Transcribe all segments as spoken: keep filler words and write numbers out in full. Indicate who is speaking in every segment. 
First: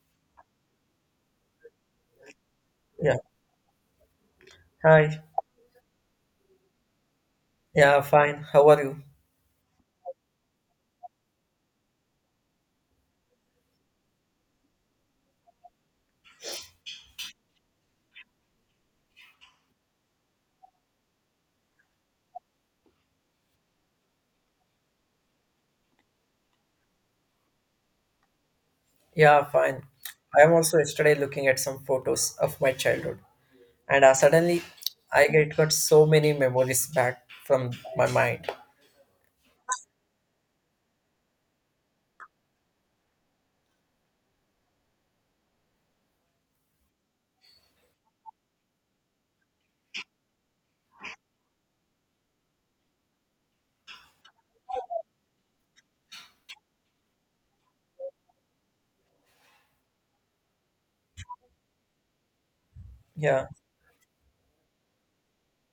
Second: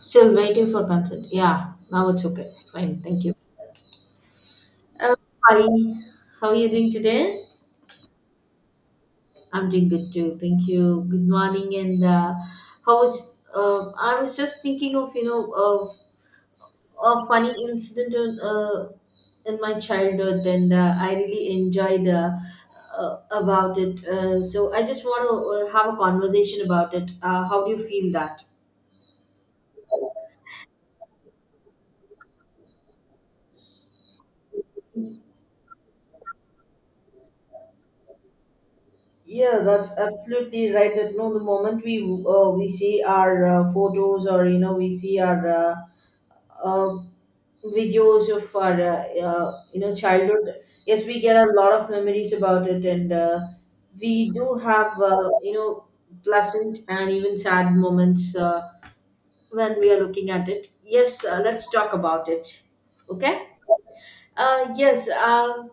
Speaker 1: Still waiting for consent. Yeah, now it's open. Fine,
Speaker 2: Yeah.
Speaker 1: thank you. Uh,
Speaker 2: Hi.
Speaker 1: Hi, how are you doing today?
Speaker 2: Yeah, fine. How are you?
Speaker 1: I'm doing good too. Thank you. Good morning. And uh, How was? Uh, I was just thinking of you know of a funny incident on, uh, in my childhood, and uh, I really enjoyed uh, uh, about it. Uh, so I just want to uh, have a conversation about it. Uh, how do you feel that?
Speaker 2: Yeah, fine. I am also yesterday looking at some photos of my childhood, and uh, suddenly I get got so many memories back from my mind.
Speaker 1: Yeah, that's absolutely right. That no, the moment we uh, we see our uh, photos or you know we see our uh, uh, videos of our uh, uh, you know childhood, yes, we get a lot of memories about it, and uh, we do have uh, you know pleasant and even sad moments uh, when we are looking at it. Yes, uh, let's talk about it.
Speaker 2: Yeah,
Speaker 1: Okay. Uh, yes. Uh,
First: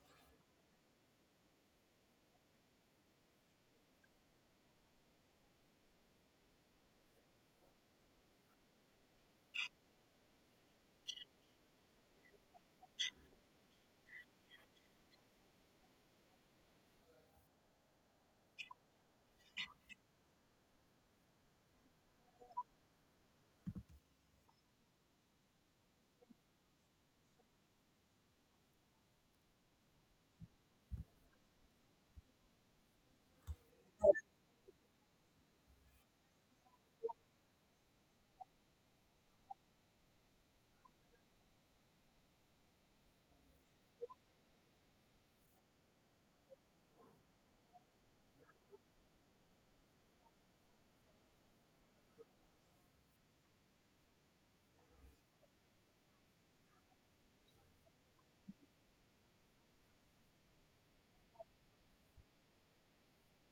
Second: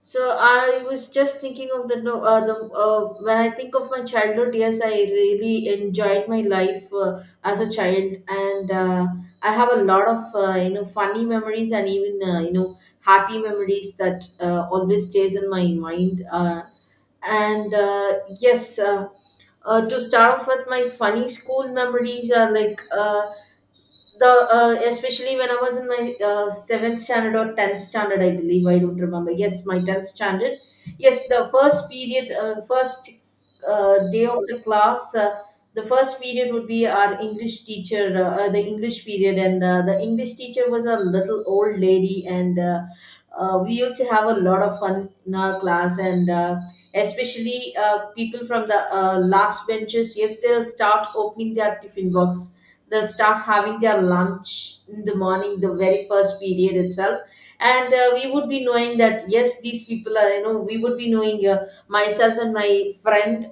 Speaker 1: so I was just thinking of the no uh, the uh, when I think of my childhood years, I really enjoyed my life uh, as a child, and uh, I have a lot of uh, you know funny memories and even uh, you know happy memories that uh, always stays in my mind. Uh, and uh, yes, uh, uh, to start off with, my funny school memories are like. Uh, the uh, Especially when I was in my uh, seventh standard or tenth standard, I believe I don't remember. Yes, my tenth standard. Yes, the first period, uh, first uh, day of the class, uh, the first period would be our English teacher, uh, uh, the English period, and uh, the English teacher was a little old lady, and uh, uh, we used to have a lot of fun in our class, and uh, especially uh, people from the uh, last benches. Yes, they'll start opening their tiffin box, they'll start having their lunch in the morning, the very first period itself, and uh, we would be knowing that yes, these people are, you know we would be knowing, uh, myself and my friend,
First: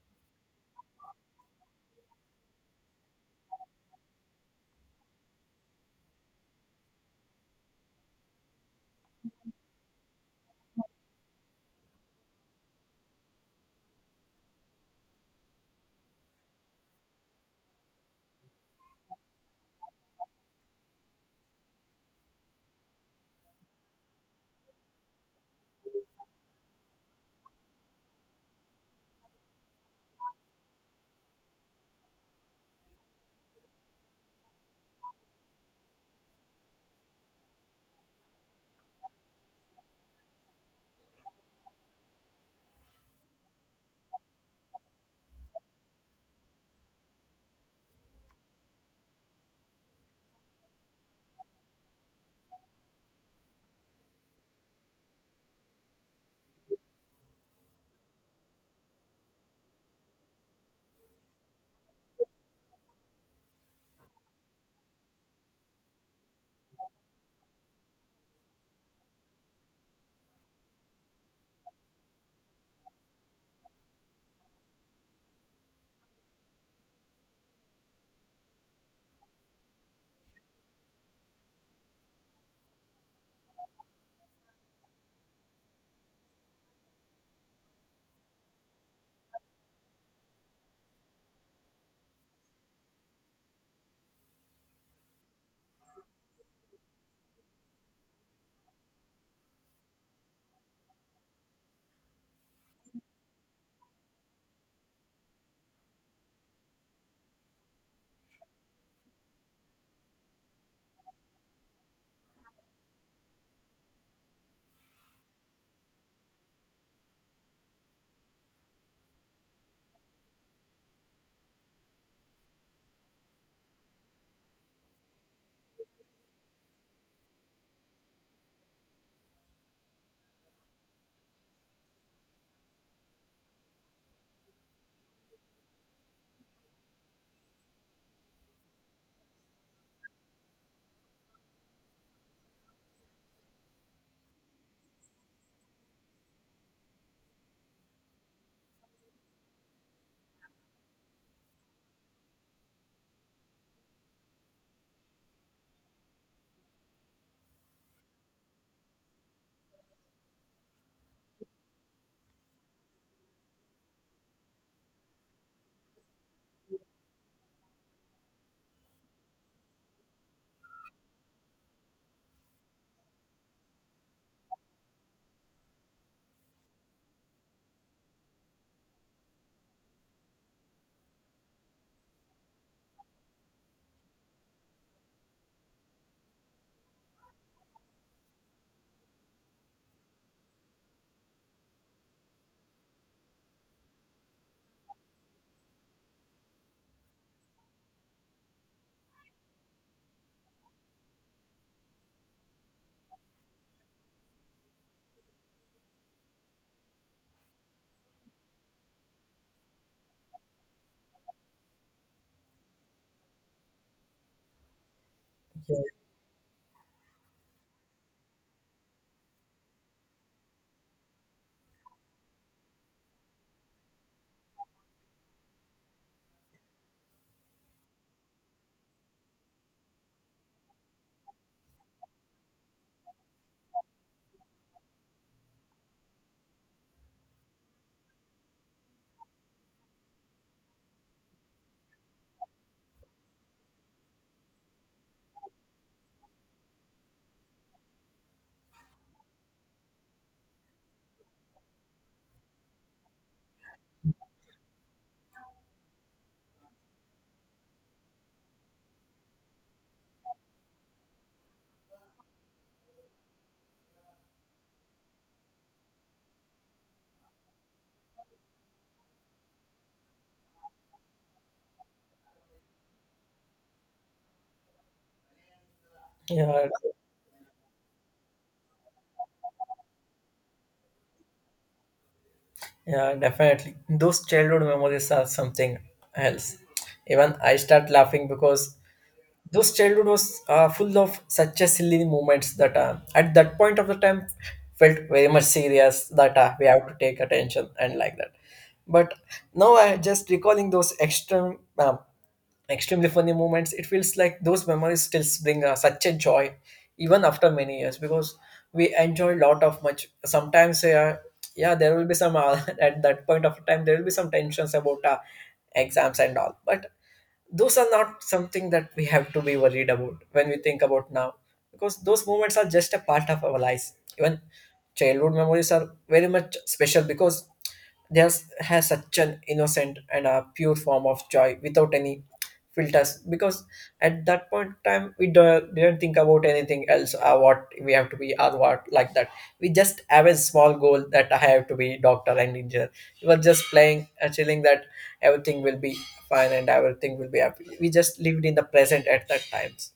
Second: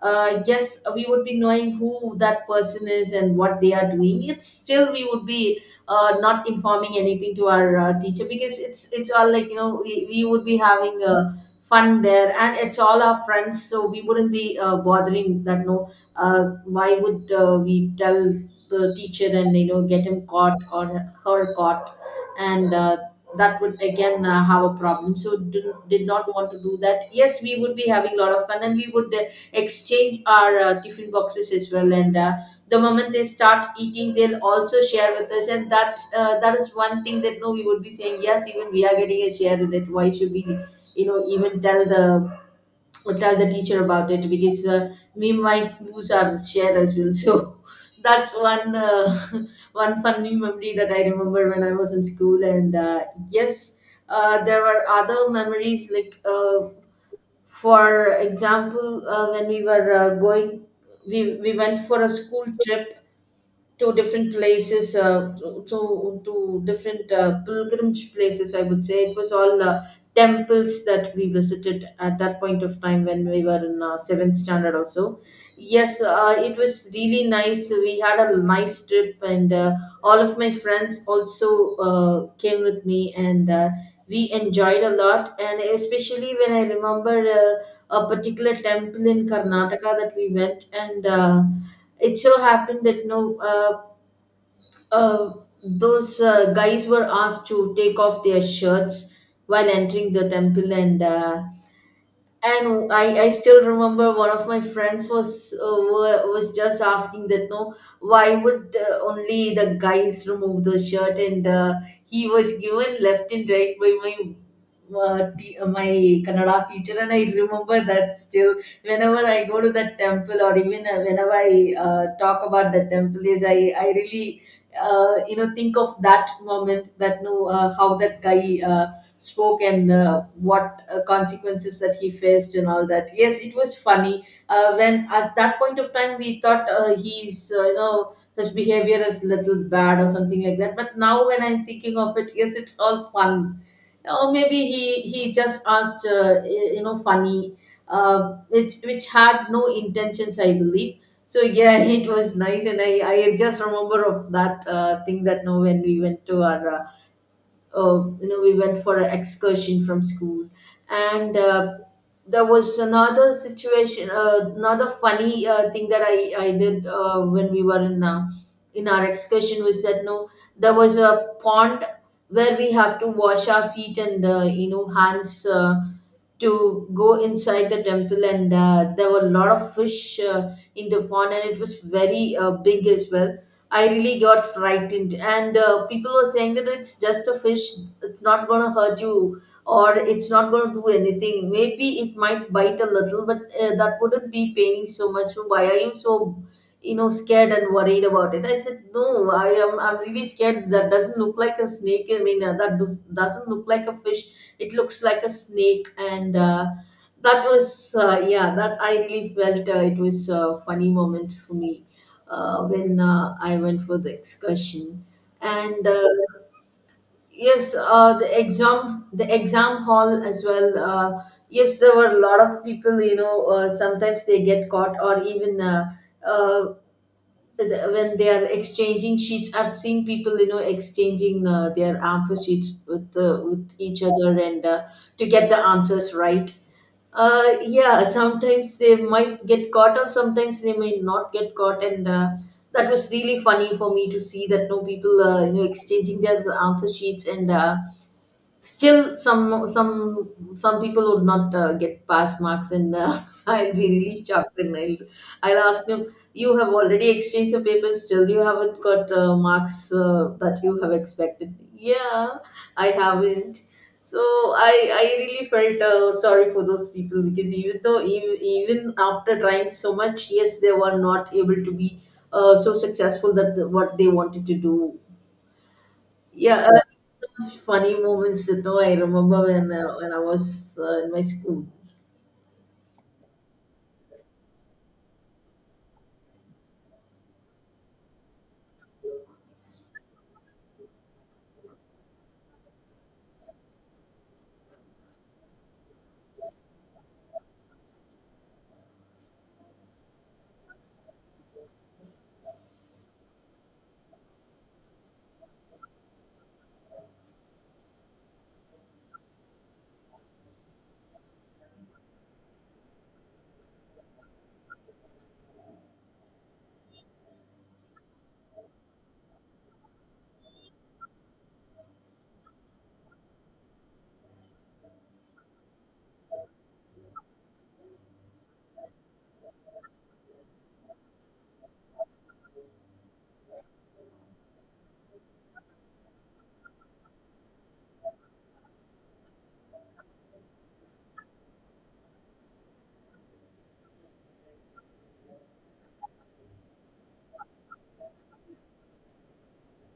Speaker 1: uh, yes, we would be knowing who that person is and what they are doing. It's still we would be uh, not informing anything to our uh, teacher because it's it's all like, you know we, we would be having uh, fun there, and it's all our friends, so we wouldn't be uh, bothering that. No, uh, why would uh, we tell the teacher and you know get him caught or her caught and. Uh, that would again uh, have a problem, so did, did not want to do that. Yes, we would be having a lot of fun, and we would exchange our uh, tiffin boxes as well, and uh, the moment they start eating, they'll also share with us, and that uh, that is one thing that no, we would be saying, yes, even we are getting a share in it, why should we, you know even tell the tell the teacher about it? Because uh, we might lose our share as well, so that's one uh, one funny memory that I remember when I was in school. And uh, yes, uh, there were other memories like, uh, for example, uh, when we were uh, going, we, we went for a school trip to different places, uh, to, to to different uh, pilgrimage places. I would say it was all uh, temples that we visited at that point of time when we were in uh, seventh standard or so. Yes, uh, it was really nice. We had a nice trip, and uh, all of my friends also uh, came with me, and uh, we enjoyed a lot. And especially when I remember uh, a particular temple in Karnataka that we went and. Uh, it so happened that no, uh, uh, those uh, guys were asked to take off their shirts while entering the temple, and uh, and I, I still remember one of my friends was uh, wa- was just asking that no, why would uh, only the guys remove the shirt? And uh, he was given left and right by my uh, t- uh, my Kannada teacher, and I remember that still whenever I go to that temple, or even uh, whenever I uh, talk about the temple is, I I really uh, you know think of that moment that no, uh, how that guy uh, spoke and uh, what uh, consequences that he faced and all that. Yes, it was funny. Uh, when at that point of time we thought uh, he's, uh, you know his behavior is little bad or something like that. But now when I'm thinking of it, yes, it's all fun. Or maybe he he just asked uh, y- you know funny, uh, which which had no intentions, I believe. So yeah, it was nice, and I I just remember of that uh, thing that now when we went to our uh, uh, you know we went for an excursion from school. And uh, there was another situation, uh, another funny uh, thing that i i did uh, when we were in, uh, in our excursion, was that no, there was a pond where we have to wash our feet and uh, you know hands uh, to go inside the temple, and uh, there were a lot of fish uh, in the pond, and it was very uh, big as well. I really got frightened, and uh, people were saying that it's just a fish, it's not going to hurt you, or it's not going to do anything, maybe it might bite a little, but uh, that wouldn't be paining so much, so why are you so, you know scared and worried about it? I said, no, I am, I'm really scared, that doesn't look like a snake, I mean, uh, that does, doesn't look like a fish, it looks like a snake. And uh, that was uh, yeah, that I really felt, uh, it was a funny moment for me uh, when uh, I went for the excursion.
Speaker 2: yeah,
Speaker 1: And uh, yes, uh, the exam the exam hall as well. Uh, yes, there were a lot of people, you know uh, sometimes they get caught, or even uh, uh, the- when they are exchanging sheets, I've seen people you know exchanging uh, their answer sheets with uh, with each other, and uh, to get the answers right. uh, yeah, sometimes they might get caught, or sometimes they may not get caught. And uh, that was really funny for me to see that no, people, uh, you know exchanging their answer sheets. And uh, still, some some some people would not uh, get pass marks, and uh, I'll be really shocked. And I'll I'll ask them, "You have already exchanged the papers. Still, you haven't got uh, marks uh, that you have expected." Yeah, I haven't. So I I really felt uh, sorry for those people, because even though even, even after trying so much, yes, they were not able to be uh, so successful that the, what they wanted to do. Yeah,
Speaker 2: yeah,
Speaker 1: uh, such funny moments that no, I remember when uh, when I was uh, in my school.
Speaker 2: yeah, definitely. Those childhood memories are something else. Even I start laughing because those childhood was uh, full of such a silly moments that uh, at that point of the time felt very much serious that uh, we have to take attention and like that, but now I just recalling those extreme um, extremely funny moments. It feels like those memories still bring uh, such a joy even after many years, because we enjoy a lot of much sometimes. Uh, yeah, there will be some uh, at that point of time there will be some tensions about uh, exams and all, but those are not something that we have to be worried about when we think about now, because those moments are just a part of our lives. Even childhood memories are very much special, because there's has such an innocent and a pure form of joy without any filters, because at that point in time we do, didn't think about anything else, uh, what we have to be or what like that. We just have a small goal that I have to be doctor and engineer. We were just playing, uh, chilling, that everything will be fine and everything will be happy. We just lived in the present at that times.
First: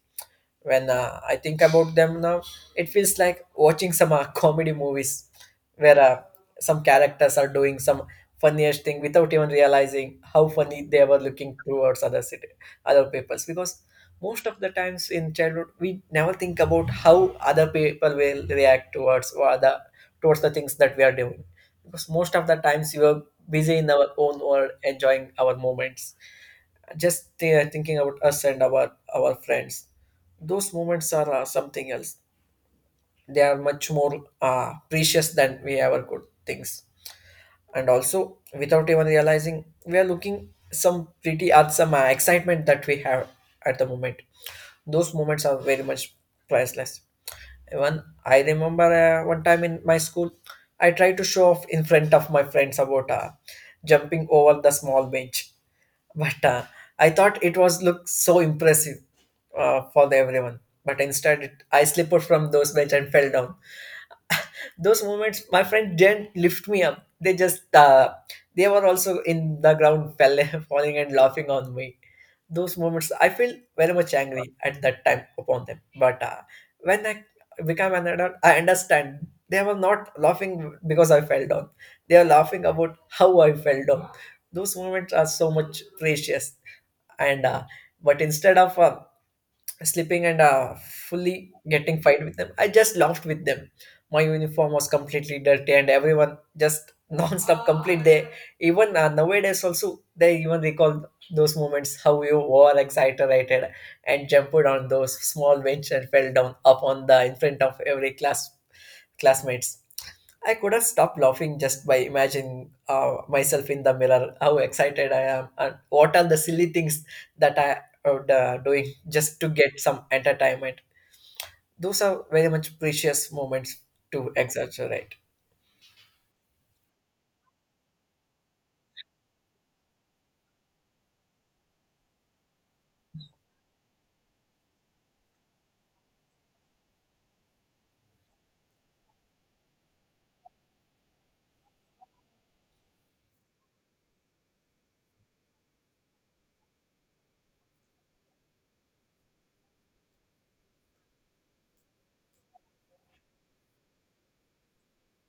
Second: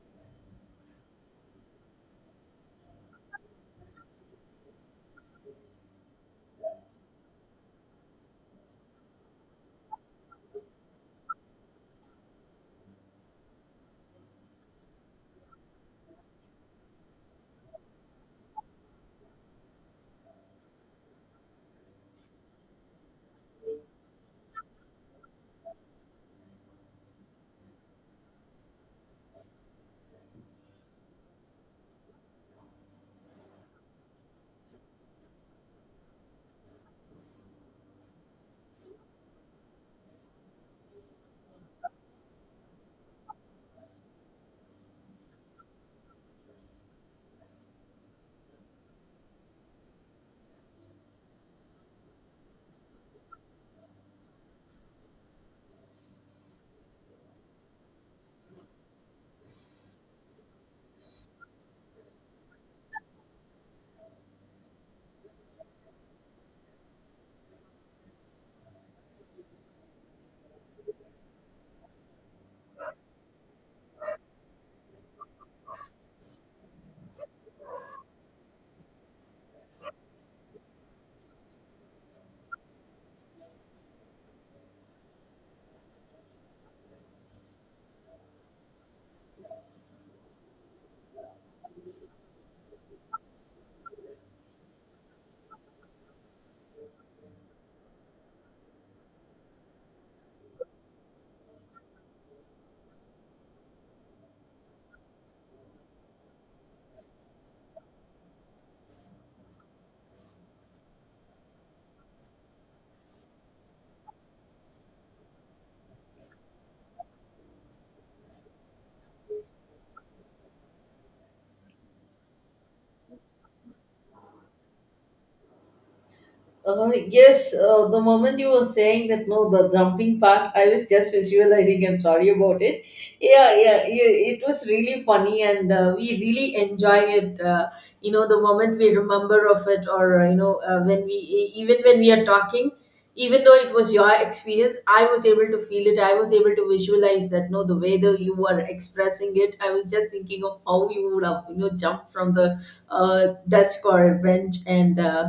Speaker 2: When uh, I think about them now, it feels like watching some uh, comedy movies where uh, some characters are doing some funniest thing without even realizing how funny they were looking towards other city, other peoples, because most of the times in childhood we never think about how other people will react towards, or other towards the things that we are doing, because most of the times we were busy in our own world enjoying our moments, just uh, thinking about us and our our friends. Those moments are uh, something else. They are much more uh, precious than we ever could things, and also, without even realizing, we are looking some pretty at some uh, excitement that we have at the moment. Those moments are very much priceless. Even I remember uh, one time in my school, I tried to show off in front of my friends about uh, jumping over the small bench. But uh, I thought it was looked so impressive uh, for the everyone. But instead, it, I slipped from those bench and fell down. Those moments, my friend didn't lift me up. They just uh, they were also in the ground, fell, falling and laughing on me. Those moments, I feel very much angry at that time upon them. But uh, when I become an adult, I understand they were not laughing because I fell down. They are laughing about how I fell down. Those moments are so much precious, and uh, but instead of uh, slipping and uh, fully getting fight with them, I just laughed with them. My uniform was completely dirty and everyone just non-stop complete they. Even uh, nowadays also they even recall those moments how you were exaggerated and jumped on those small bench and fell down upon the in front of every class classmates. I could have stopped laughing just by imagining uh, myself in the mirror, how excited I am, and what are the silly things that I would uh, doing just to get some entertainment. Those are very much precious moments to exaggerate.
Speaker 1: Uh, yes, uh, the moment you were saying that no, the jumping part, I was just visualizing and sorry about it. Yeah, yeah, yeah, it was really funny, and uh, we really enjoy it. Uh, you know, the moment we remember of it, or uh, you know, uh, when we e- even when we are talking. Even though it was your experience, I was able to feel it. I was able to visualize that, no, the way that you were expressing it, I was just thinking of how you would have, you know jumped from the uh, desk or bench, and uh,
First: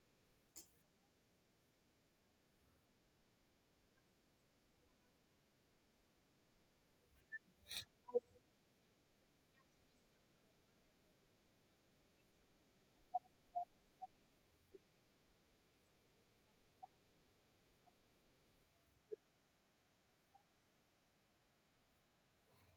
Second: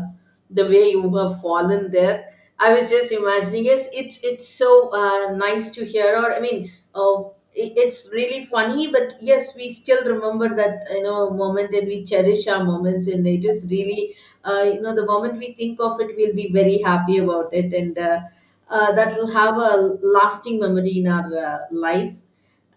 Speaker 1: the way you have fallen there. I was just imagining it. It's it's so uh, nice to hear, or I mean, uh, it- it's really funny. But yes, we still remember that you know moment, and we cherish our moments, and it is really uh, you know the moment we think of it, we'll be very happy about it. And uh, uh, that will have a lasting memory in our uh, life.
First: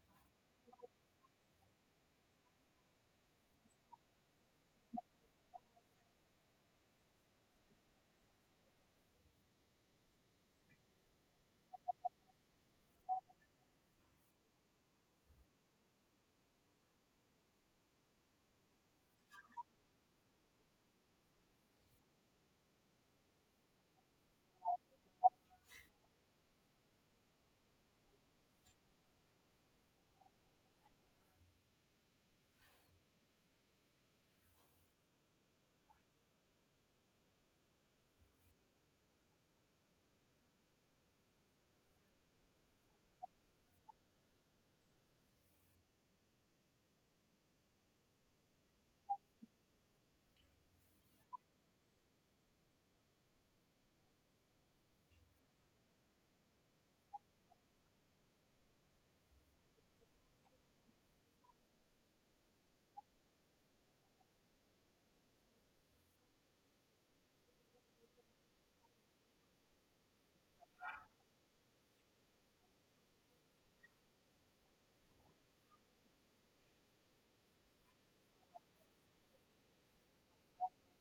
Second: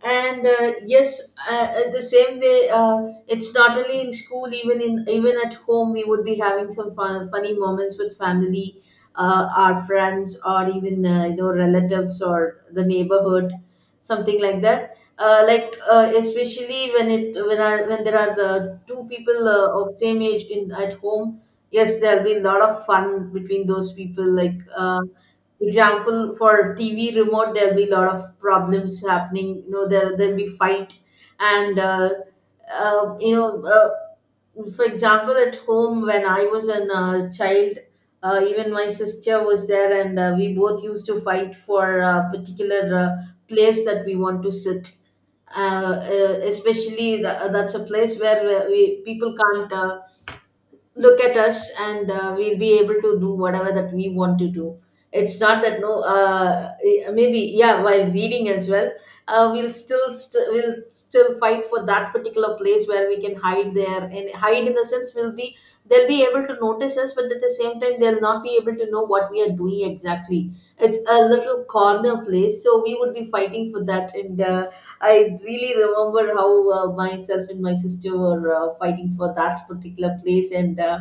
Speaker 1: And uh, yes, uh, uh, the same way, uh, it's not only in school, even in even at home we would be having some fun, funny moments with family, uh, our friends, or even uh, you know relatives or the neighborhood, something like that, uh, like uh, especially when it when I, when there are uh, two people uh, of same age in at home. Yes, there'll be a lot of fun between those people, like, uh, example for TV remote, there'll be a lot of problems happening, you know there there'll be fight. And uh, uh, you know uh, for example, at home when I was a uh, child, uh, even my sister was there, and uh, we both used to fight for a particular uh, place that we want to sit. Uh, uh, especially the, uh, that's a place where uh, we people can't uh, look at us, and uh, we'll be able to do whatever that we want to do. It's not that, no, uh, maybe, yeah, while reading as well, uh, we'll still st- we'll still fight for that particular place where we can hide there. And hide, in the sense, we'll be they'll be able to notice us, but at the same time they'll not be able to know what we are doing exactly. It's a little corner place, so we would be fighting for that. And uh, I really remember how uh, myself and my sister were uh, fighting for that particular place. And uh,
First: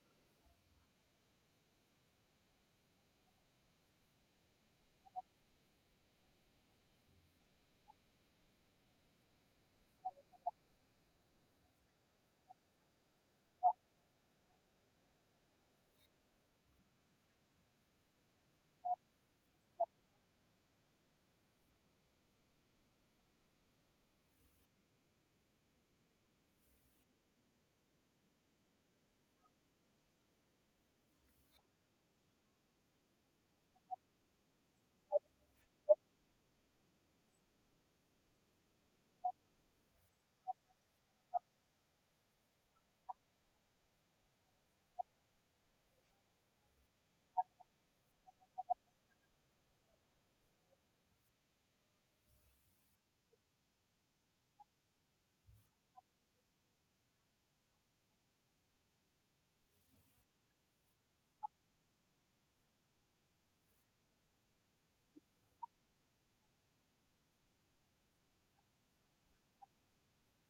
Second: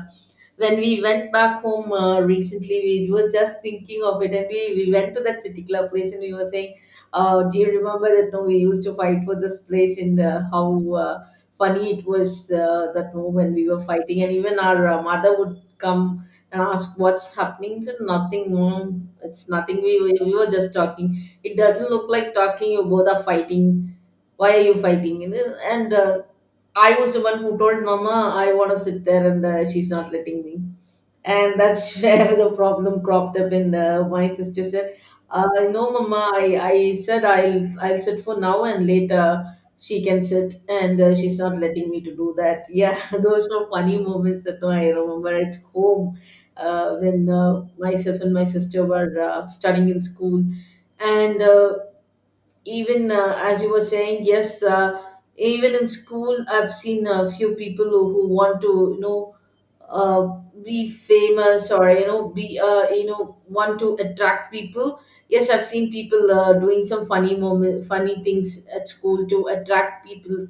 Speaker 1: when we went back home uh, recently, we was just thinking of it, and we, we went to that particular place, and we were saying, uh, "Do you remember that? No, we used to fight for this place, and uh, how." Uh, Funny it was, uh, that no, when we were fighting, and even our uh, mother would come and ask what's happening. So nothing, mom. It's nothing. We, we we were just talking. It doesn't look like talking. You both are fighting, why are you fighting, you know and uh, I was the one who told mama, I want to sit there, and uh, she's not letting me. And that's where the problem cropped up. And uh, my sister said, uh, no mama, I, I said i'll i'll sit for now, and later she can sit, and uh, she's not letting me to do that. Yeah, those were funny moments that I remember at home, uh, when uh, myself and my sister were uh, studying in school. And uh, even, uh, as you were saying, yes, uh, even in school, I've seen a few people who, who want to, you know uh, be famous, or you know be uh, you know want to attract people. Yes, I've seen people uh, doing some funny moment funny things at school to attract people,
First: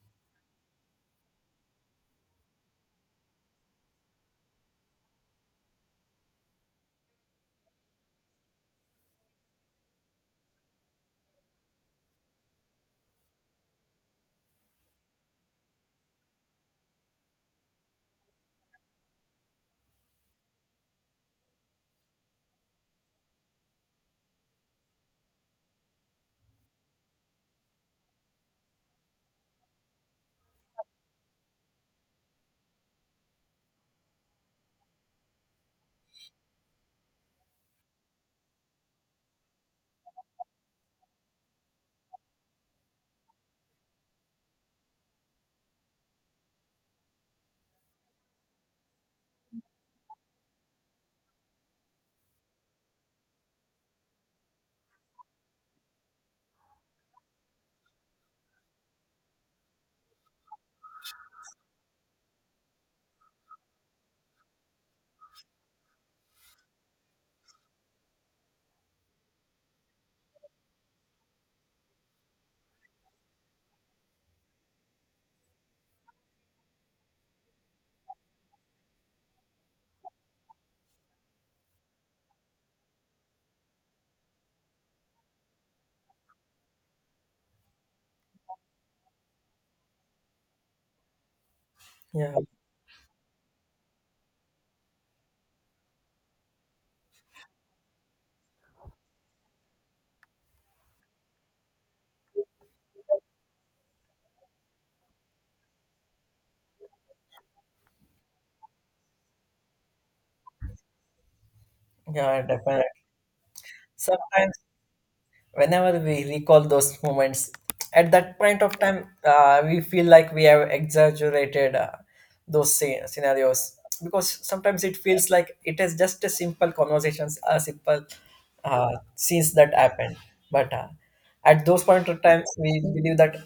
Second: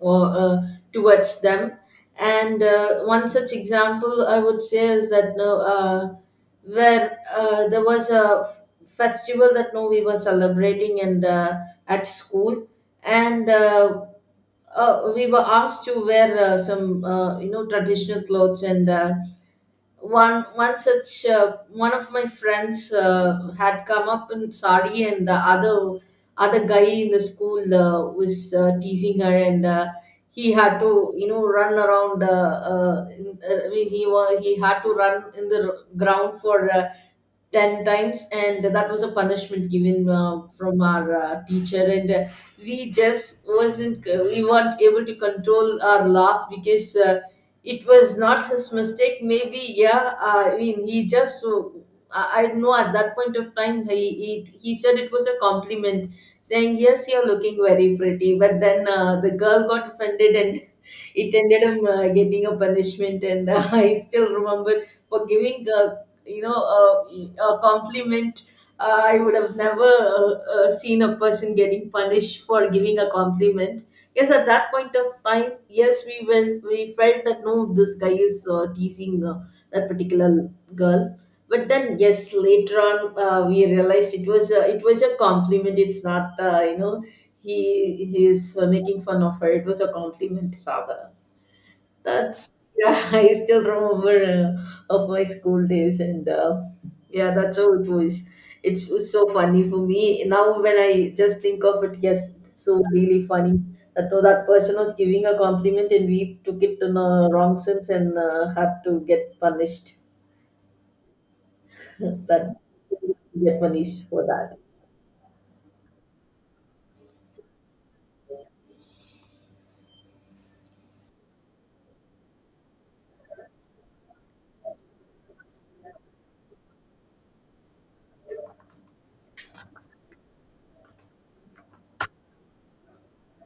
Speaker 1: or uh, towards them. And uh, one such example I would say is that, no, uh, where uh, there was a f- festival that, no, we were celebrating, and uh, at school, and uh, uh, we were asked to wear uh, some uh, you know traditional clothes and. Uh, one one such uh, one of my friends uh, had come up in sari, and the other other guy in the school uh, was uh, teasing her, and uh, he had to, you know, run around, uh, uh, in, uh, I mean, he was he had to run in the r- ground for uh, 10 times, and that was a punishment given uh, from our uh, teacher. And uh, we just wasn't uh, we weren't able to control our laugh, because uh, it was not his mistake, maybe. Yeah, I mean, he just so, i I know at that point of time he he, he said it was a compliment, saying, yes, you're looking very pretty. But then uh, the girl got offended, and it ended up uh, getting a punishment. And uh, I still remember, for giving, uh, you know, uh, a compliment. Uh, I would have never uh, uh, seen a person getting punished for giving a compliment. Yes, at that point of time, yes, we will. We felt that, no, this guy is uh, teasing uh, that particular girl. But then yes, later on, uh, we realized it was a, it was a compliment. It's not uh, you know he he's uh, making fun of her, it was a compliment rather.
Speaker 2: Yeah,
Speaker 1: That's yeah, I still remember uh, of my school days. And uh, yeah, that's how it was. it's, was so funny for me now when I just think of it. Yes, it's so really funny that, no, that person was giving a compliment, and we took it in a wrong sense, and uh, had to get punished.
Speaker 2: yeah,
Speaker 1: That
Speaker 2: definitely.
Speaker 1: get punished for
Speaker 2: Sometimes
Speaker 1: that.
Speaker 2: whenever we recall those moments at that point of time, uh, we feel like we have exaggerated uh, those sce- scenarios, because sometimes it feels like it is just a simple conversations, a simple uh, scenes that happened. But uh, at those point of times we believe that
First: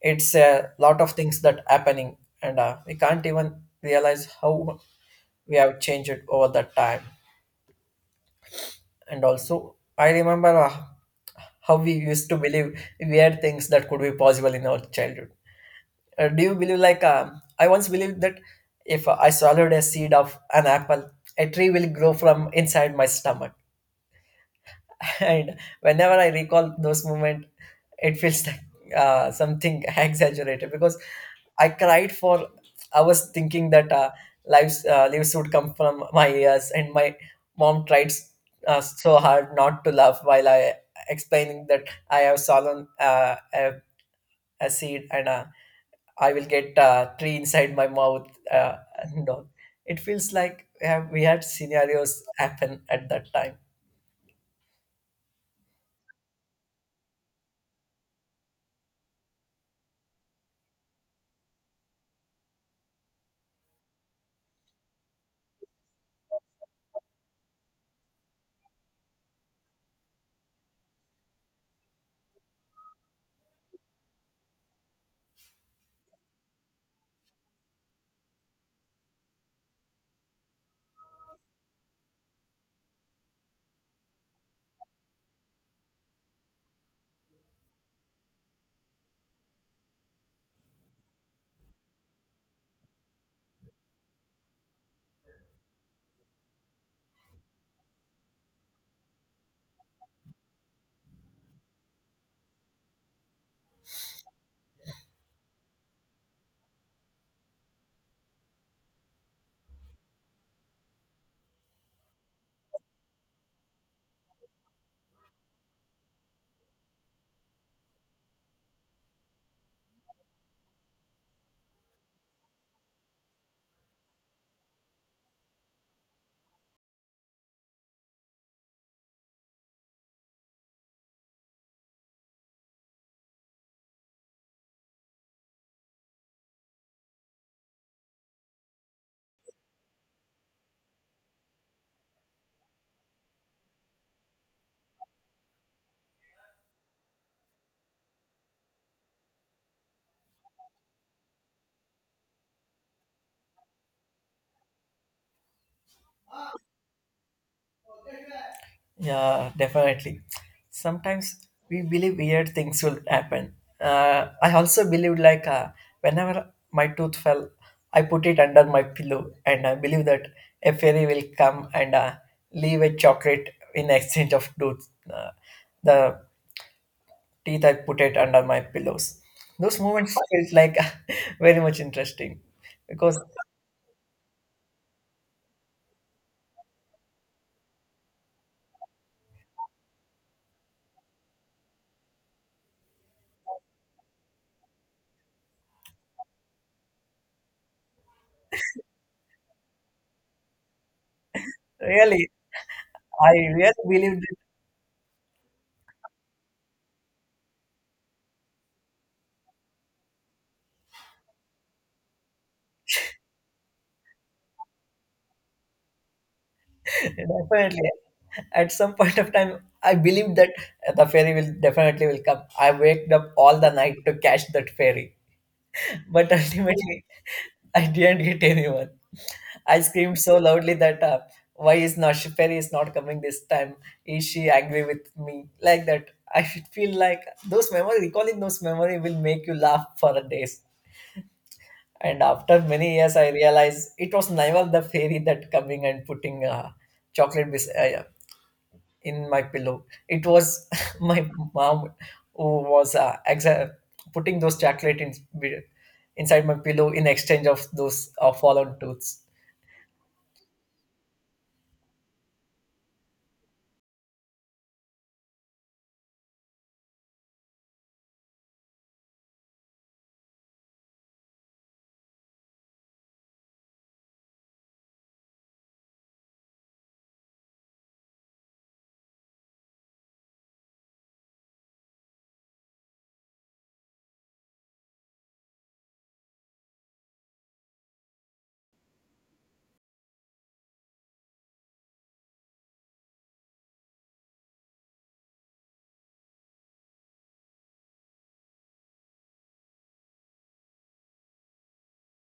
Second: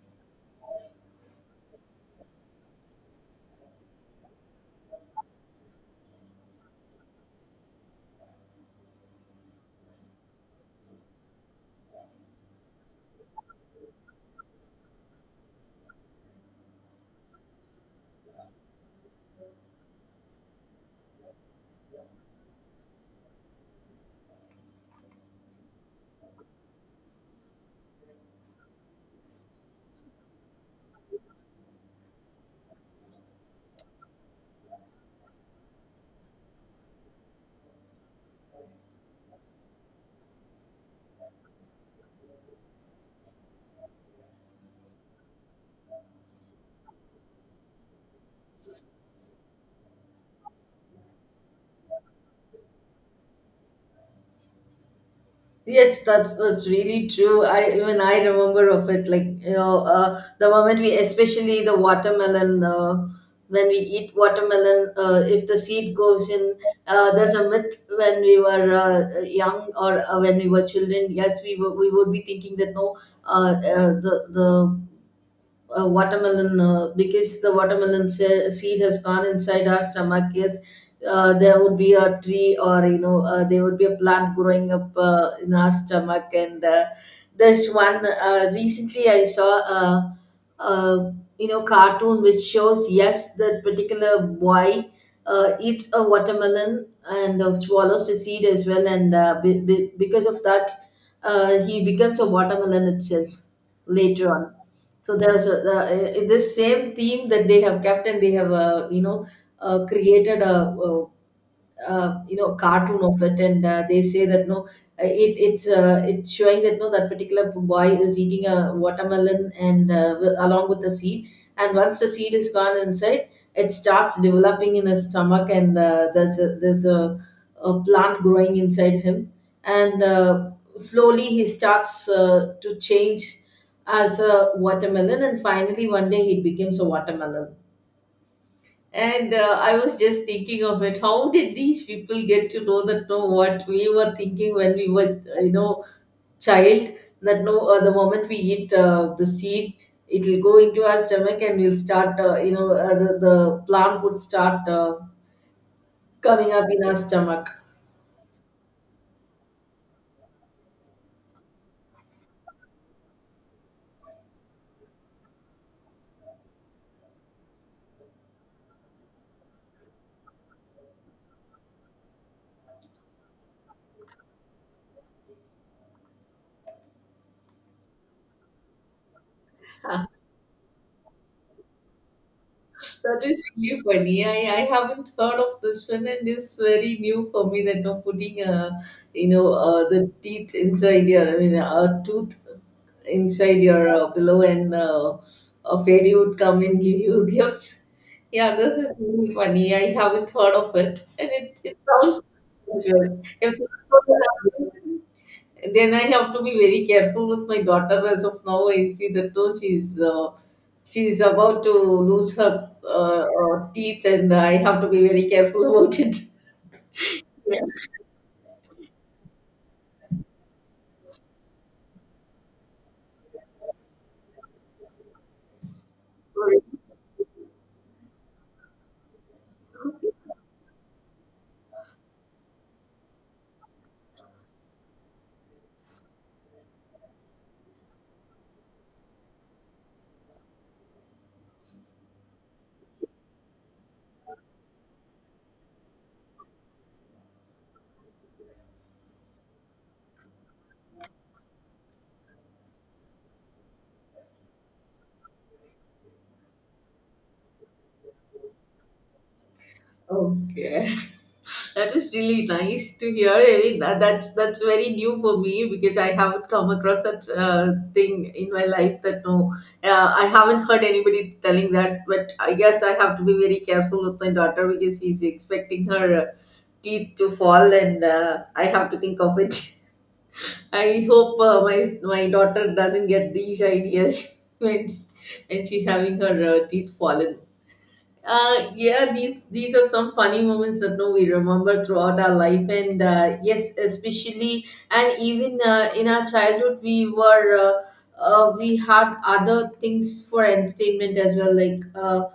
Speaker 2: it's a lot of things that happening, and uh, we can't even realize how we have changed it over that time. And also I remember uh, how we used to believe weird things that could be possible in our childhood. Uh, do you believe like um, I once believed that if I swallowed a seed of an apple, a tree will grow from inside my stomach. And whenever I recall those moments, it feels like uh, something exaggerated, because I cried for. I was thinking that uh, lives uh, lives would come from my ears, and my mom tried uh, so hard not to laugh while I explaining that I have swallowed uh, a, a seed, and uh, I will get uh, tree inside my mouth, uh, and all. It feels like we, have, we had scenarios happen at that time.
Speaker 1: Yes, that's that's really true. I even I remember of it, like, you know, uh, the moment we, especially the watermelon, uh, when we eat watermelon, uh, if the seed goes in, uh, there's a myth when we were uh, young, or uh, when we were children. Yes, we were, we would be thinking that, no, uh, uh, the the uh, watermelon, uh, because the watermelon se- seed has gone inside our stomach. Yes, uh, there would be a tree, or you know uh, there would be a plant growing up uh, in our stomach. And uh, there's one, uh, recently I saw a, a you know cartoon which shows, yes, that particular boy uh, eats a watermelon and uh, swallows the seed as well, and uh, be- be- because of that, uh, he becomes a watermelon itself later on. So there's a, the, uh, this same theme that they have kept, and they have, uh, you know, uh, created a, uh uh, you know cartoon of it. And uh, they say that, no, uh, it it's uh, it's showing that, no, that particular boy is eating a watermelon, and uh, wi- along with the seed. And once the seed is gone inside, it starts developing in his stomach. And uh, there's a, there's a, a plant growing inside him. And uh, slowly he starts uh, to change as a watermelon, and finally one day he becomes a watermelon. And uh, I was just thinking of it. How did these people get to know that? No, what we were thinking when we were, uh, you know, child. That, no, uh, the moment we eat uh, the seed, it will go into our stomach, and we'll start. Uh, you know, uh, the the plant would start uh, coming up in our stomach.
Speaker 2: Yeah, definitely. Sometimes we believe weird things will happen. Uh, I also believed like uh, whenever my tooth fell, I put it under my pillow and I believe that a fairy will come and uh, leave a chocolate in exchange of tooth. Uh, the teeth I put it under my pillows. Those moments felt like very much interesting because
Speaker 1: That is really funny. I, I haven't heard of this one, and it's very new for me, that, no, putting, uh, you know uh, the teeth inside your, I mean, a tooth inside your uh, pillow, and uh, a fairy would come and give you gifts. Yeah, this is really funny. I haven't heard of it, and it, it sounds
Speaker 2: really
Speaker 1: as well.
Speaker 2: I
Speaker 1: If
Speaker 2: really believed it.
Speaker 1: then I have to be very careful with my daughter. As of now, I see that, no, she's uh, she's about to lose her uh, uh, teeth, and I have to be very careful about it.
Speaker 2: Definitely at some point of time I believed that the ferry will definitely will come. I waked up all the night to catch that ferry, but ultimately I didn't get anyone. I screamed so loudly that uh, why is not she- ferry is not coming this time, is she angry with me, like that. I should feel like those memory, recalling those memory will make you laugh for days. And after many years I realized it was never the fairy that coming and putting uh, chocolate bis- uh, yeah, in my pillow. It was my mom who was uh, exa- putting those chocolate in, inside my pillow in exchange of those uh, fallen tooths.
Speaker 1: Okay. That is really nice to hear. I mean, that- that's that's very new for me, because I haven't come across such uh, thing in my life. That, no, uh, I haven't heard anybody telling that. But I guess I have to be very careful with my daughter, because she's expecting her uh, teeth to fall, and uh, I have to think of it. I hope uh, my my daughter doesn't get these ideas when when she's having her uh, teeth fallen. Uh, yeah, these these are some funny moments that, no, we remember throughout our life. And uh, yes, especially, and even uh, in our childhood, we were, uh, uh, we had other things for entertainment as well, like. Uh,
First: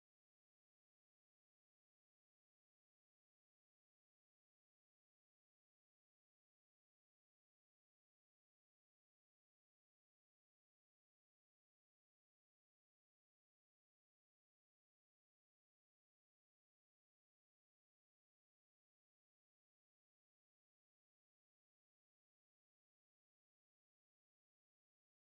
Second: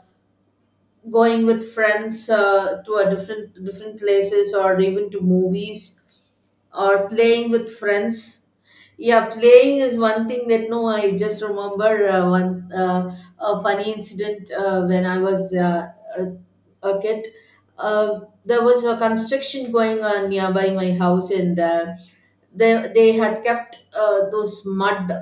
Speaker 1: Going with friends uh, to a different different places, or even to movies, or playing with friends. Yeah, playing is one thing that, no, I just remember uh, one, uh, a funny incident uh, when I was uh, a, a kid. uh, there was a construction going on nearby my house, and uh, they they had kept uh, those mud.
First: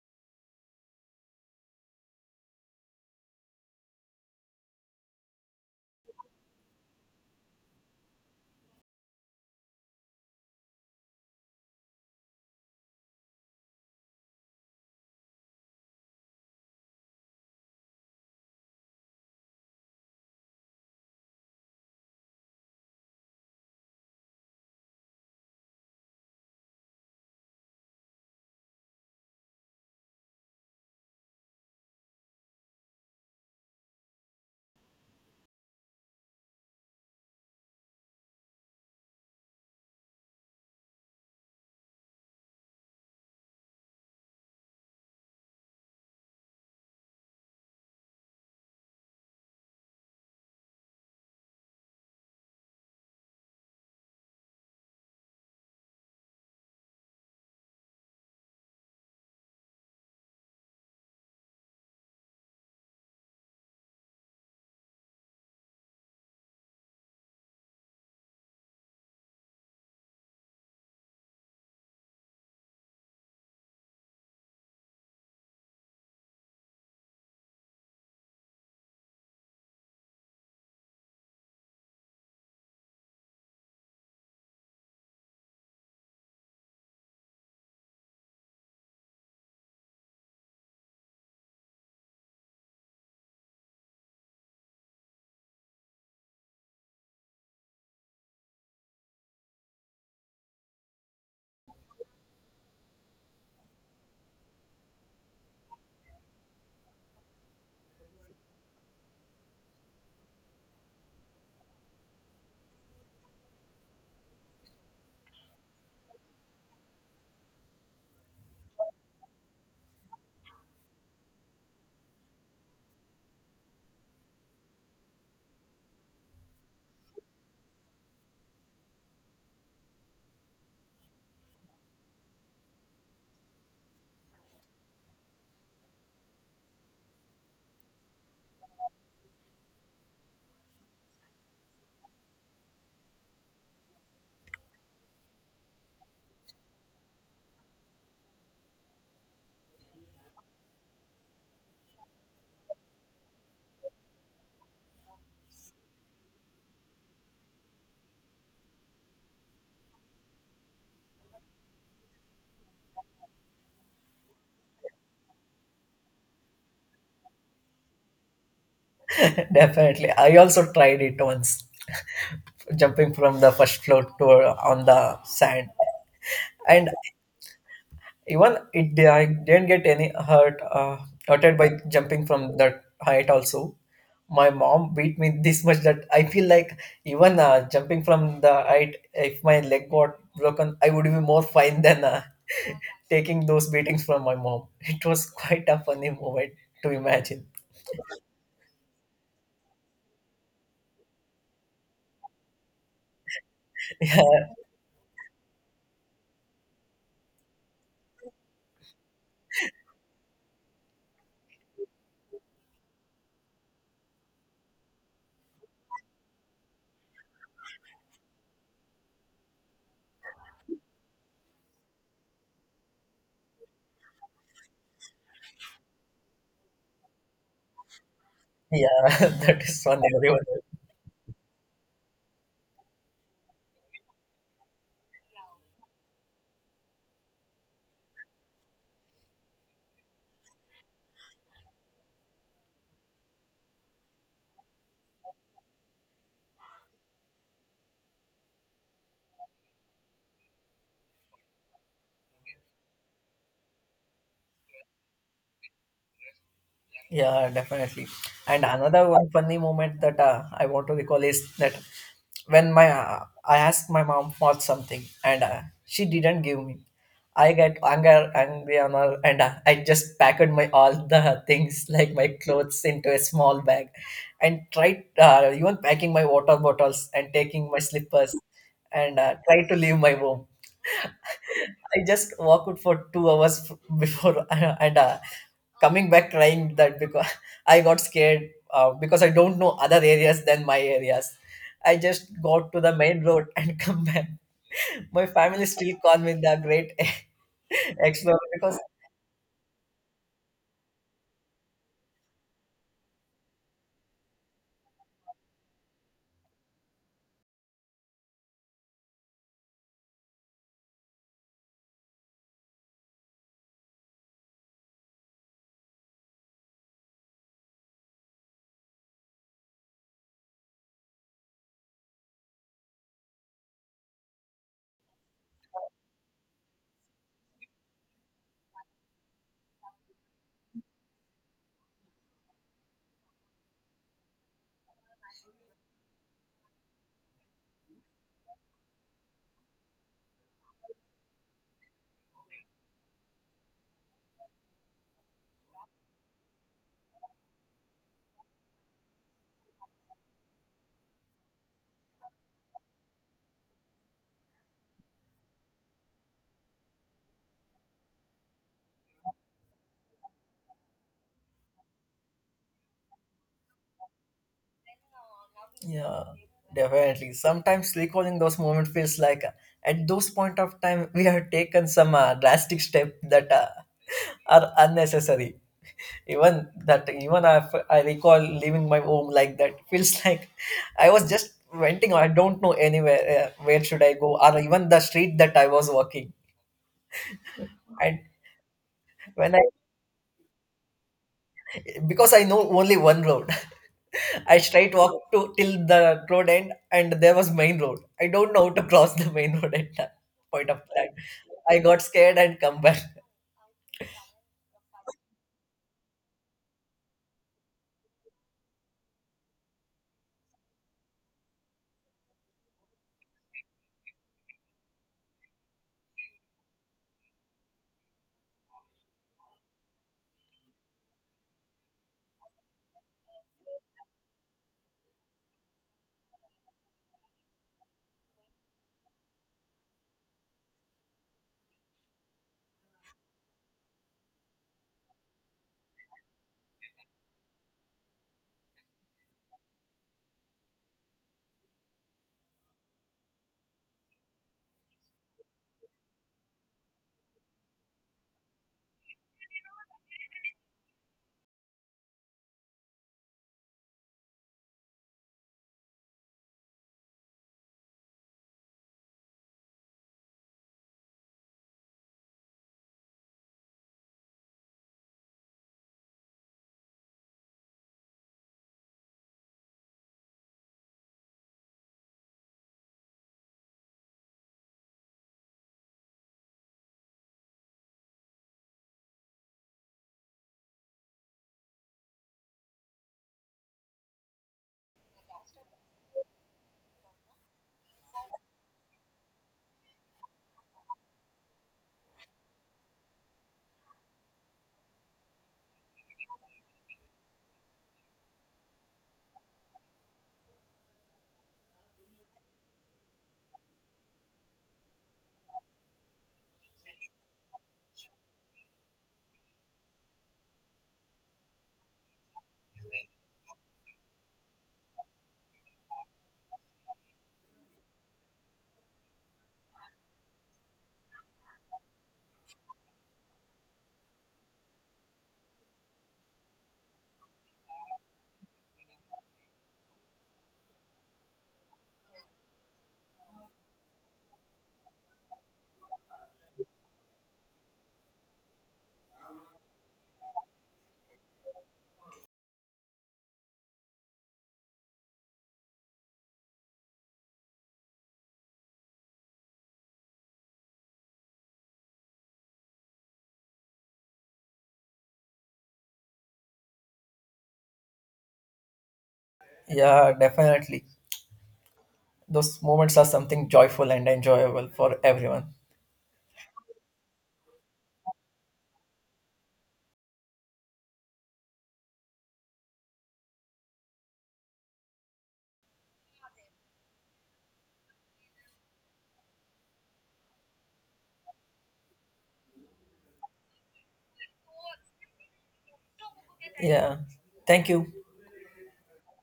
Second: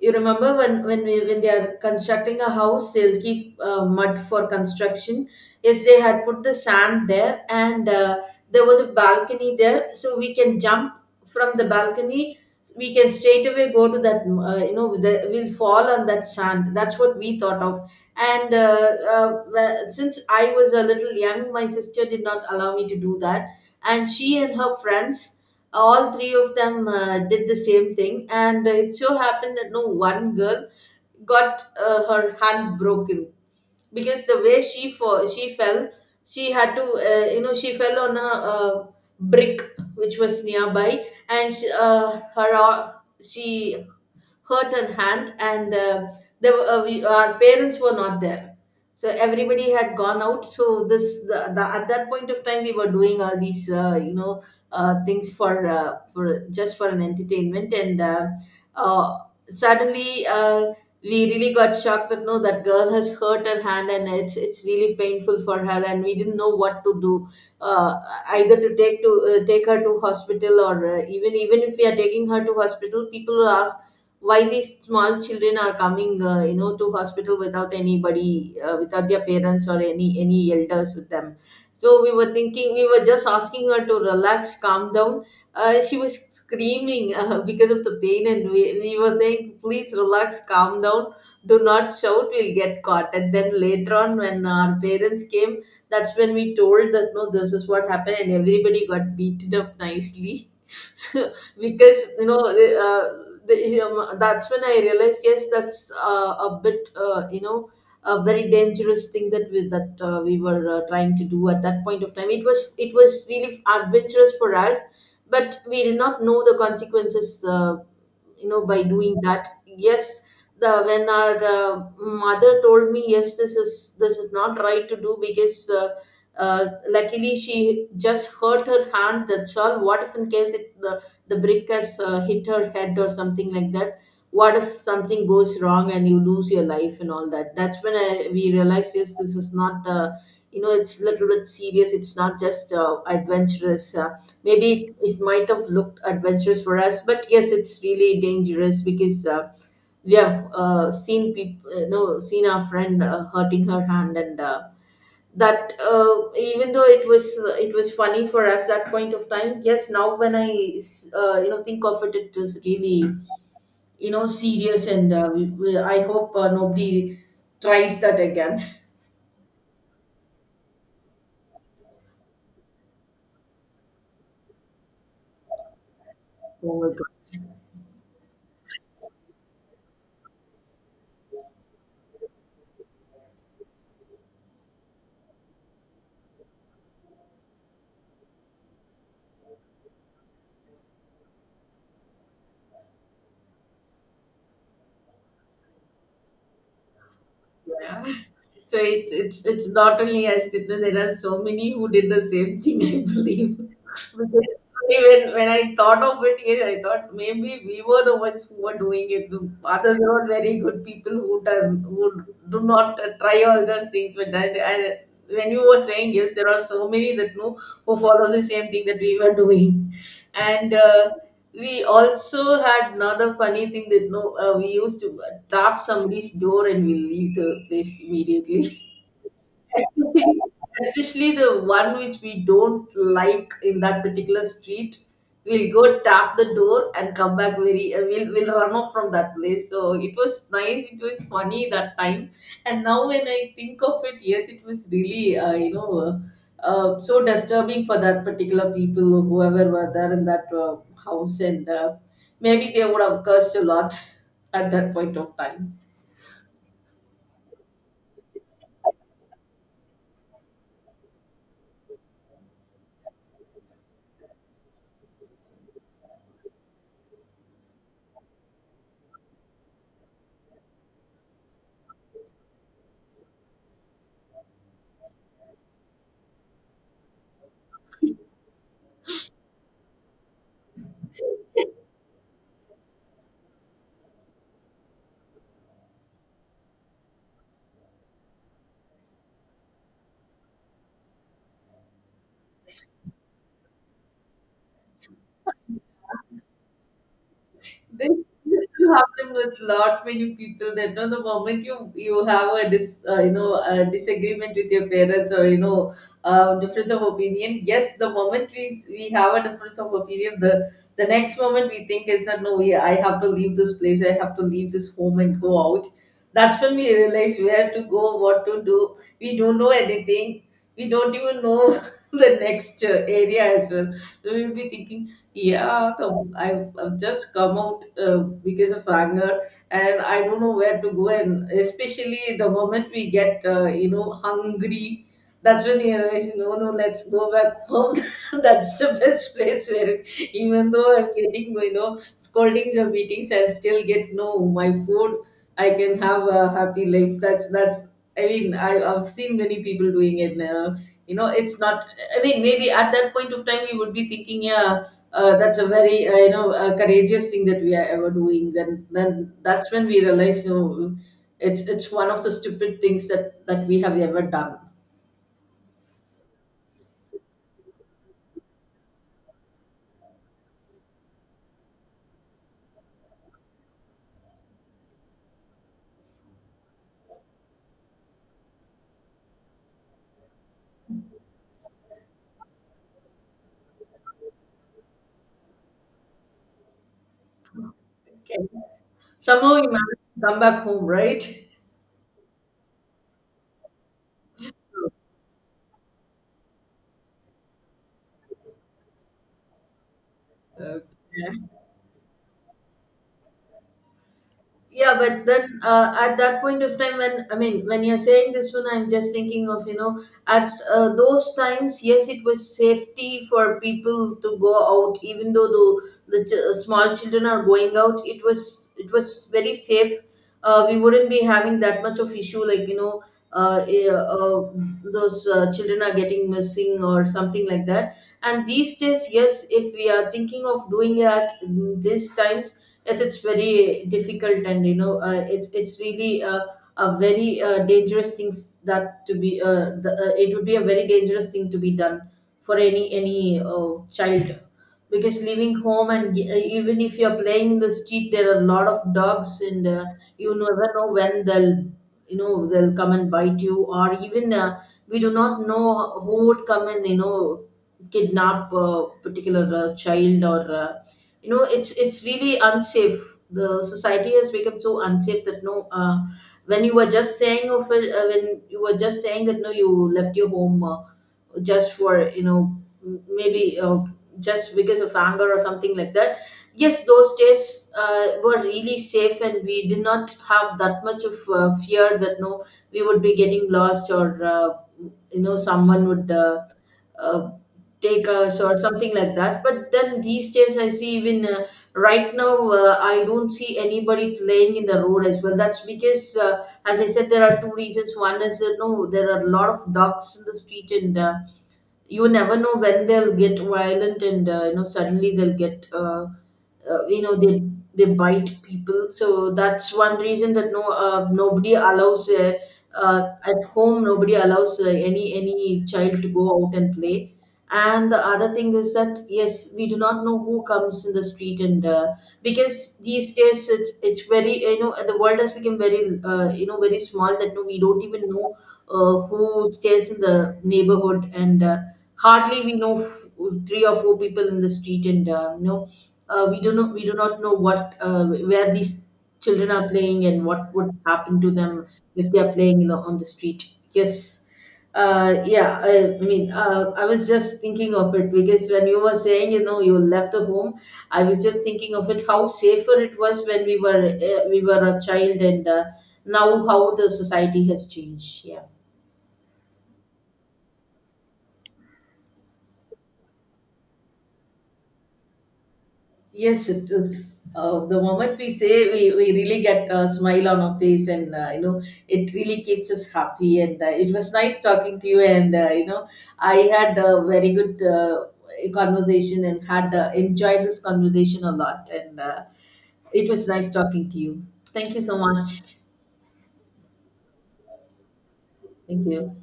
Speaker 1: You remember, when when we, when they are constructing a house, they'll keep uh, mud for construction. Yes, they had put the sand there, and uh, there was a balcony there, so we can jump from the balcony. We can straight away go to that. Uh, you know, the, we'll fall on that sand. That's what we thought of. And uh, uh, well, since I was a little young, my sister did not allow me to do that, and she and her friends, all three of them, uh, did the same thing. And uh, it so happened that no, one girl got uh, her hand broken because the way she fo- she fell, she had to uh, you know she fell on a uh, brick which was nearby. And she, uh, her ar- she hurt her hand. And uh, they, were- uh, we, our parents were not there, so everybody had gone out. So this the, the, at that point of time we were doing all these uh, you know uh, things for uh, for just for an entertainment. And uh, uh, suddenly, uh, we really got shocked that no, that girl has hurt her hand, and it's it's really painful for her, and we didn't know what to do. uh, Either to take to uh, take her to hospital, or uh, even even if we are taking her to hospital, people ask why these small children are coming, uh, you know to hospital without anybody, uh, without their parents or any any elders with them. So we were thinking, we were just asking her to relax, calm down. Uh, she was screaming uh, because of the pain, and we, we were saying, please relax, calm down, do not shout, we'll get caught. And then later on when our parents came, that's when we told that no, this is what happened, and everybody got beaten up nicely. Because you know uh, the, um, that's when I realized, yes, that's uh, a bit, uh, you know a very dangerous thing that we that uh, we were uh, trying to do. At that point of time it was it was really adventurous for us, but we did not know the consequences, uh, you know by doing that. Yes, the when our uh, mother told me, yes, this is, this is not right to do, because uh, uh, luckily she just hurt her hand, that's all. What if, in case, it, the, the brick has uh, hit her head or something like that? What if something goes wrong and you lose your life and all that? That's when I, we realized, yes, this is not, uh, you know it's a little bit serious, it's not just uh, adventurous. Uh, maybe it might have looked adventurous for us, but yes, it's really dangerous, because uh, we have uh, seen people, you know seen our friend uh, hurting her hand. And uh, that uh, even though it was uh, it was funny for us that point of time, yes, now when I uh, you know think of it, it is really, you know serious. And uh, we, we, I hope uh, nobody tries that again.
Speaker 2: Definitely. I also tried it once, jumping from the first floor to uh, on the sand. And even it di- I didn't get any hurt, uh, hurted by jumping from that height also. My mom beat me this much that I feel like even uh, jumping from the height, if my leg got broken, I would be more fine than uh, taking those beatings from my mom. It was quite a funny moment to imagine.
Speaker 1: Yeah. So it, it's it's not only us, you know, there are so many who did the same thing, I believe.
Speaker 2: Yeah,
Speaker 1: Because even when I thought of it, yes, I thought maybe we were the ones who were doing it. The others are not very good people, who does who do not uh, try all those things. But then I, when you were saying, yes, there are so many that know who follow the same thing that we were doing. And, Uh, we also had another funny thing that no, uh, we used to tap somebody's door and we leave the place immediately.
Speaker 2: yeah, that is fun.
Speaker 1: especially,
Speaker 2: Everyone.
Speaker 1: especially the one which we don't like in that particular street, we'll go tap the door and come back. Very uh, we'll, we'll run off from that place. So it was nice, it was funny that time, and now when I think of it, yes, it was really, uh, you know uh, uh, so disturbing for that particular people whoever were there in that uh, house. And uh, maybe they would have cursed a lot at that point of time.
Speaker 2: Yeah, definitely. And another one funny moment that uh, I want to recall is that when my uh, I asked my mom for something and uh, she didn't give me, I get anger, angry on her, and uh, I just packed my all the things like my clothes into a small bag, and tried uh, even packing my water bottles and taking my slippers, and uh, tried to leave my home. I just walked for two hours f- before, and uh, coming back crying that because I got scared, uh, because I don't know other areas than my areas. I just got to the main road and come back. My family still call me the great
Speaker 1: This,
Speaker 2: explorer
Speaker 1: this
Speaker 2: because
Speaker 1: will happen with lot many people that know the moment you you have a dis uh, you know a disagreement with your parents, or you know uh, difference of opinion. Yes, the moment we we have a difference of opinion, the the next moment we think is that no, we, I have to leave this place. I have to leave this home and go out. That's when we realize where to go, what to do. We don't know anything. We don't even know the next uh, area as well. So we'll be thinking, yeah, come- I've, I've just come out uh, because of Wagner, and I don't know where to go. And especially the moment we get, uh, you know, hungry, that's when you realize, no, no, let's go back home. That's the best place where, even though I'm getting, you know, scoldings or beatings, I'll still get no, my food. I can have a happy life. That's that's. I mean, I, I've seen many people doing it now. You know, it's not. I mean, maybe at that point of time we would be thinking, yeah uh, that's a very, uh, you know uh, courageous thing that we are ever doing. Then then that's when we realize, you know, it's it's one of the stupid things that that we have ever done.
Speaker 2: yeah, definitely. Sometimes recalling those moments feels like uh, at those point of time we have taken some uh, drastic step that uh, are unnecessary. Even that, even I, I recall leaving my home like that feels like I was just venting. I don't know anywhere, uh, where should I go, or even the street that I was walking and
Speaker 1: Okay,
Speaker 2: when
Speaker 1: somehow
Speaker 2: i
Speaker 1: you managed to come back home, right?
Speaker 2: because I know only one road. I straight walked to till the road end and there was main road. I don't know how to cross the main road at that point of time. I got scared and come back.
Speaker 1: Yeah, but then uh, at that point of time, when I mean, when you're saying this one, I'm just thinking of, you know, at uh, those times, yes, it was safety for people to go out, even though the, the ch- uh, small children are going out. It was it was very safe. Uh, we wouldn't be having that much of issue, like, you know, uh, eh, uh, those uh, children are getting missing or something like that. And these days, yes, if we are thinking of doing it at mm, these times, yes, it's very difficult. And you know, uh, it's it's really a, a very uh, dangerous things, that to be uh, the, uh, it would be a very dangerous thing to be done for any any uh, child, because leaving home, and uh, even if you're playing in the street, there are a lot of dogs, and uh, you never know when they'll you know they'll come and bite you. Or even, uh, we do not know who would come and, you know kidnap a particular uh, child, or uh, you know it's it's really unsafe. The society has become so unsafe that no, uh, when you were just saying of it, uh, when you were just saying that no, you left your home, uh, just for, you know m- maybe, uh, just because of anger or something like that. Yes, those days uh, were really safe, and we did not have that much of uh, fear that no, we would be getting lost, or uh, you know someone would uh, uh, take us or something like that. But then these days, I see, even uh, right now, uh, I don't see anybody playing in the road as well. That's because, uh, as I said, there are two reasons. One is, uh, no, there are a lot of dogs in the street, and uh, you never know when they'll get violent. And uh, you know suddenly they'll get, uh, uh, you know, they they bite people. So that's one reason that no, uh, nobody allows. Uh, uh, at home, nobody allows uh, any any child to go out and play. And the other thing is that yes, we do not know who comes in the street. And uh, because these days it's it's very, you know, the world has become very, uh, you know very small that no, we don't even know uh, who stays in the neighborhood. And uh, hardly we know f- three or four people in the street. And uh, you know uh, we do not we do not know what uh, where these children are playing and what would happen to them if they are playing, you know, on the street. Yes, uh, yeah, I mean, uh, I was just thinking of it, because when you were saying, you know, you left the home, I was just thinking of it, how safer it was when we were uh, we were a child, and uh, now how the society has changed. Yeah.
Speaker 2: Yeah, definitely those moments are something joyful and enjoyable for everyone.
Speaker 1: Yes, it is. Uh, the moment we say, we, we really get a smile on our face, and uh, you know, it really keeps us happy. And uh, it was nice talking to you. And uh, you know, I had a very good uh, conversation, and had uh, enjoyed this conversation a lot. And uh, it was nice talking to you. Thank you so much.
Speaker 2: Yeah, thank you.
Speaker 1: Thank you.